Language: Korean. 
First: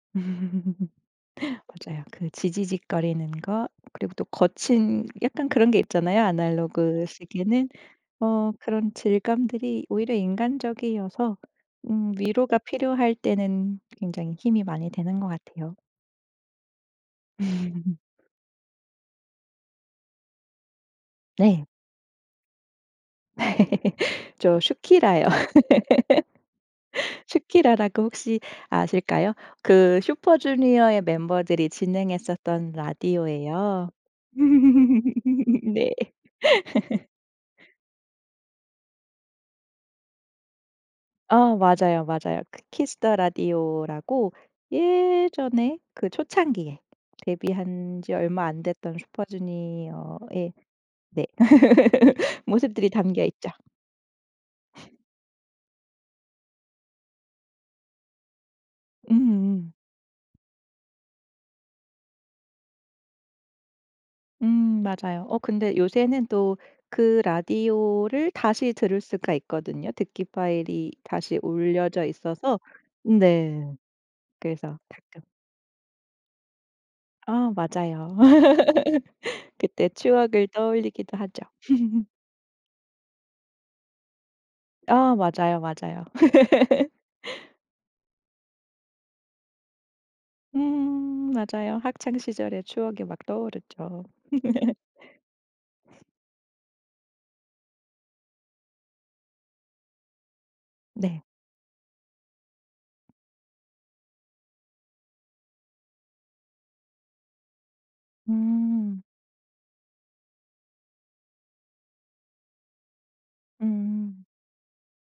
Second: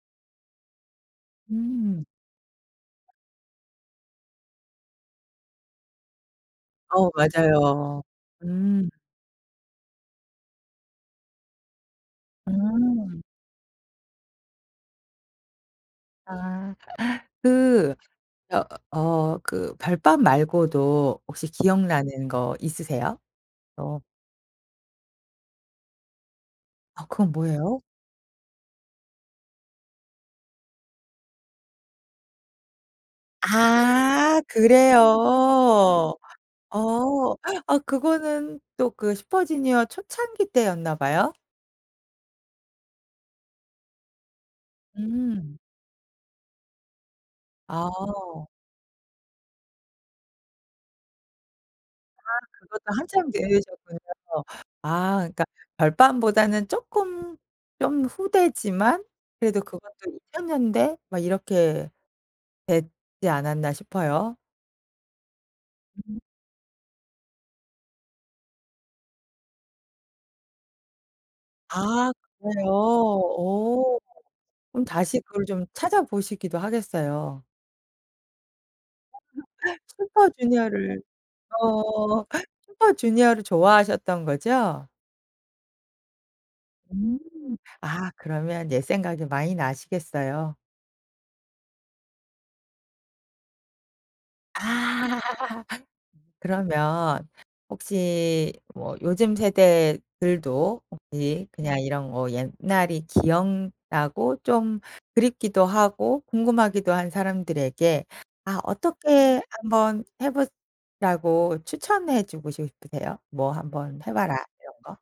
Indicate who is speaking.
Speaker 1: 음. 맞아요.
Speaker 2: 음.
Speaker 1: 그 지지직거리는 것 그리고 또 거친 약간 그런 게 있잖아요 아날로그
Speaker 2: 아오
Speaker 1: 시계는?
Speaker 2: 맞아요.
Speaker 1: 어.
Speaker 2: 음.
Speaker 1: 그런 질감들이 오히려 인간적이어서 음 위로가 필요할
Speaker 2: 음.
Speaker 1: 때는 굉장히 힘이 많이 되는 것 같아요.
Speaker 2: 아. 그 어 어 그 별밤 말고도 혹시
Speaker 1: 네.
Speaker 2: 기억나는 것 있으세요? 어.
Speaker 1: 저 슈키라요.
Speaker 2: 아 그건 뭐예요?
Speaker 1: 슈키라라고 혹시 아실까요? 그 슈퍼주니어의 멤버들이 진행했었던 라디오예요.
Speaker 2: 아. 그래요.
Speaker 1: 네.
Speaker 2: 어. 아 그거는 또 그 슈퍼주니어 초창기 때였나 봐요?
Speaker 1: 아우 맞아요, 맞아요. 그 키스 더 라디오라고
Speaker 2: 음.
Speaker 1: 예전에 그 초창기에 데뷔한 지 얼마
Speaker 2: 아.
Speaker 1: 안 됐던 슈퍼주니어의 네.
Speaker 2: 아. 그것도
Speaker 1: 모습들이 담겨
Speaker 2: 한참
Speaker 1: 있죠.
Speaker 2: 들으셨군요. 아 그러니까 별밤 보다는 쪼끔 좀 후대지만 그래도
Speaker 1: 음음.
Speaker 2: 그것도 2000 년대? 막 이렇게 되지 않았나 싶어요.
Speaker 1: 음 맞아요. 어 근데 요새는 또 그 라디오를 다시 들을 수가 있거든요. 듣기파일이 다시 올려져
Speaker 2: 아
Speaker 1: 있어서.
Speaker 2: 그래요?
Speaker 1: 음 네
Speaker 2: 오.
Speaker 1: 그래서
Speaker 2: 그럼 다시
Speaker 1: 가끔
Speaker 2: 그걸 좀 찾아보시기도 하겠어요.
Speaker 1: 아 맞아요. 그때 추억을
Speaker 2: 슈퍼주니어를
Speaker 1: 떠올리기도 하죠.
Speaker 2: 어. 슈퍼주니어를 좋아하셨던 거죠?
Speaker 1: 아 맞아요, 맞아요.
Speaker 2: 음. 아 그러면 옛 생각이 많이 나시겠어요.
Speaker 1: 음 맞아요. 학창 시절의 추억이 막 떠오르죠.
Speaker 2: 아. 그러면 혹시 뭐 요즘 세대들도
Speaker 1: 네.
Speaker 2: 혹시 그냥 이런 뭐 옛날이 기억나고 좀 그립기도 하고 궁금하기도 한 사람들에게 아
Speaker 1: 음.
Speaker 2: 어떻게 한번 해 보라고 추천해 주고 싶으세요? 뭐 한번 해
Speaker 1: 음.
Speaker 2: 봐라 이런 거?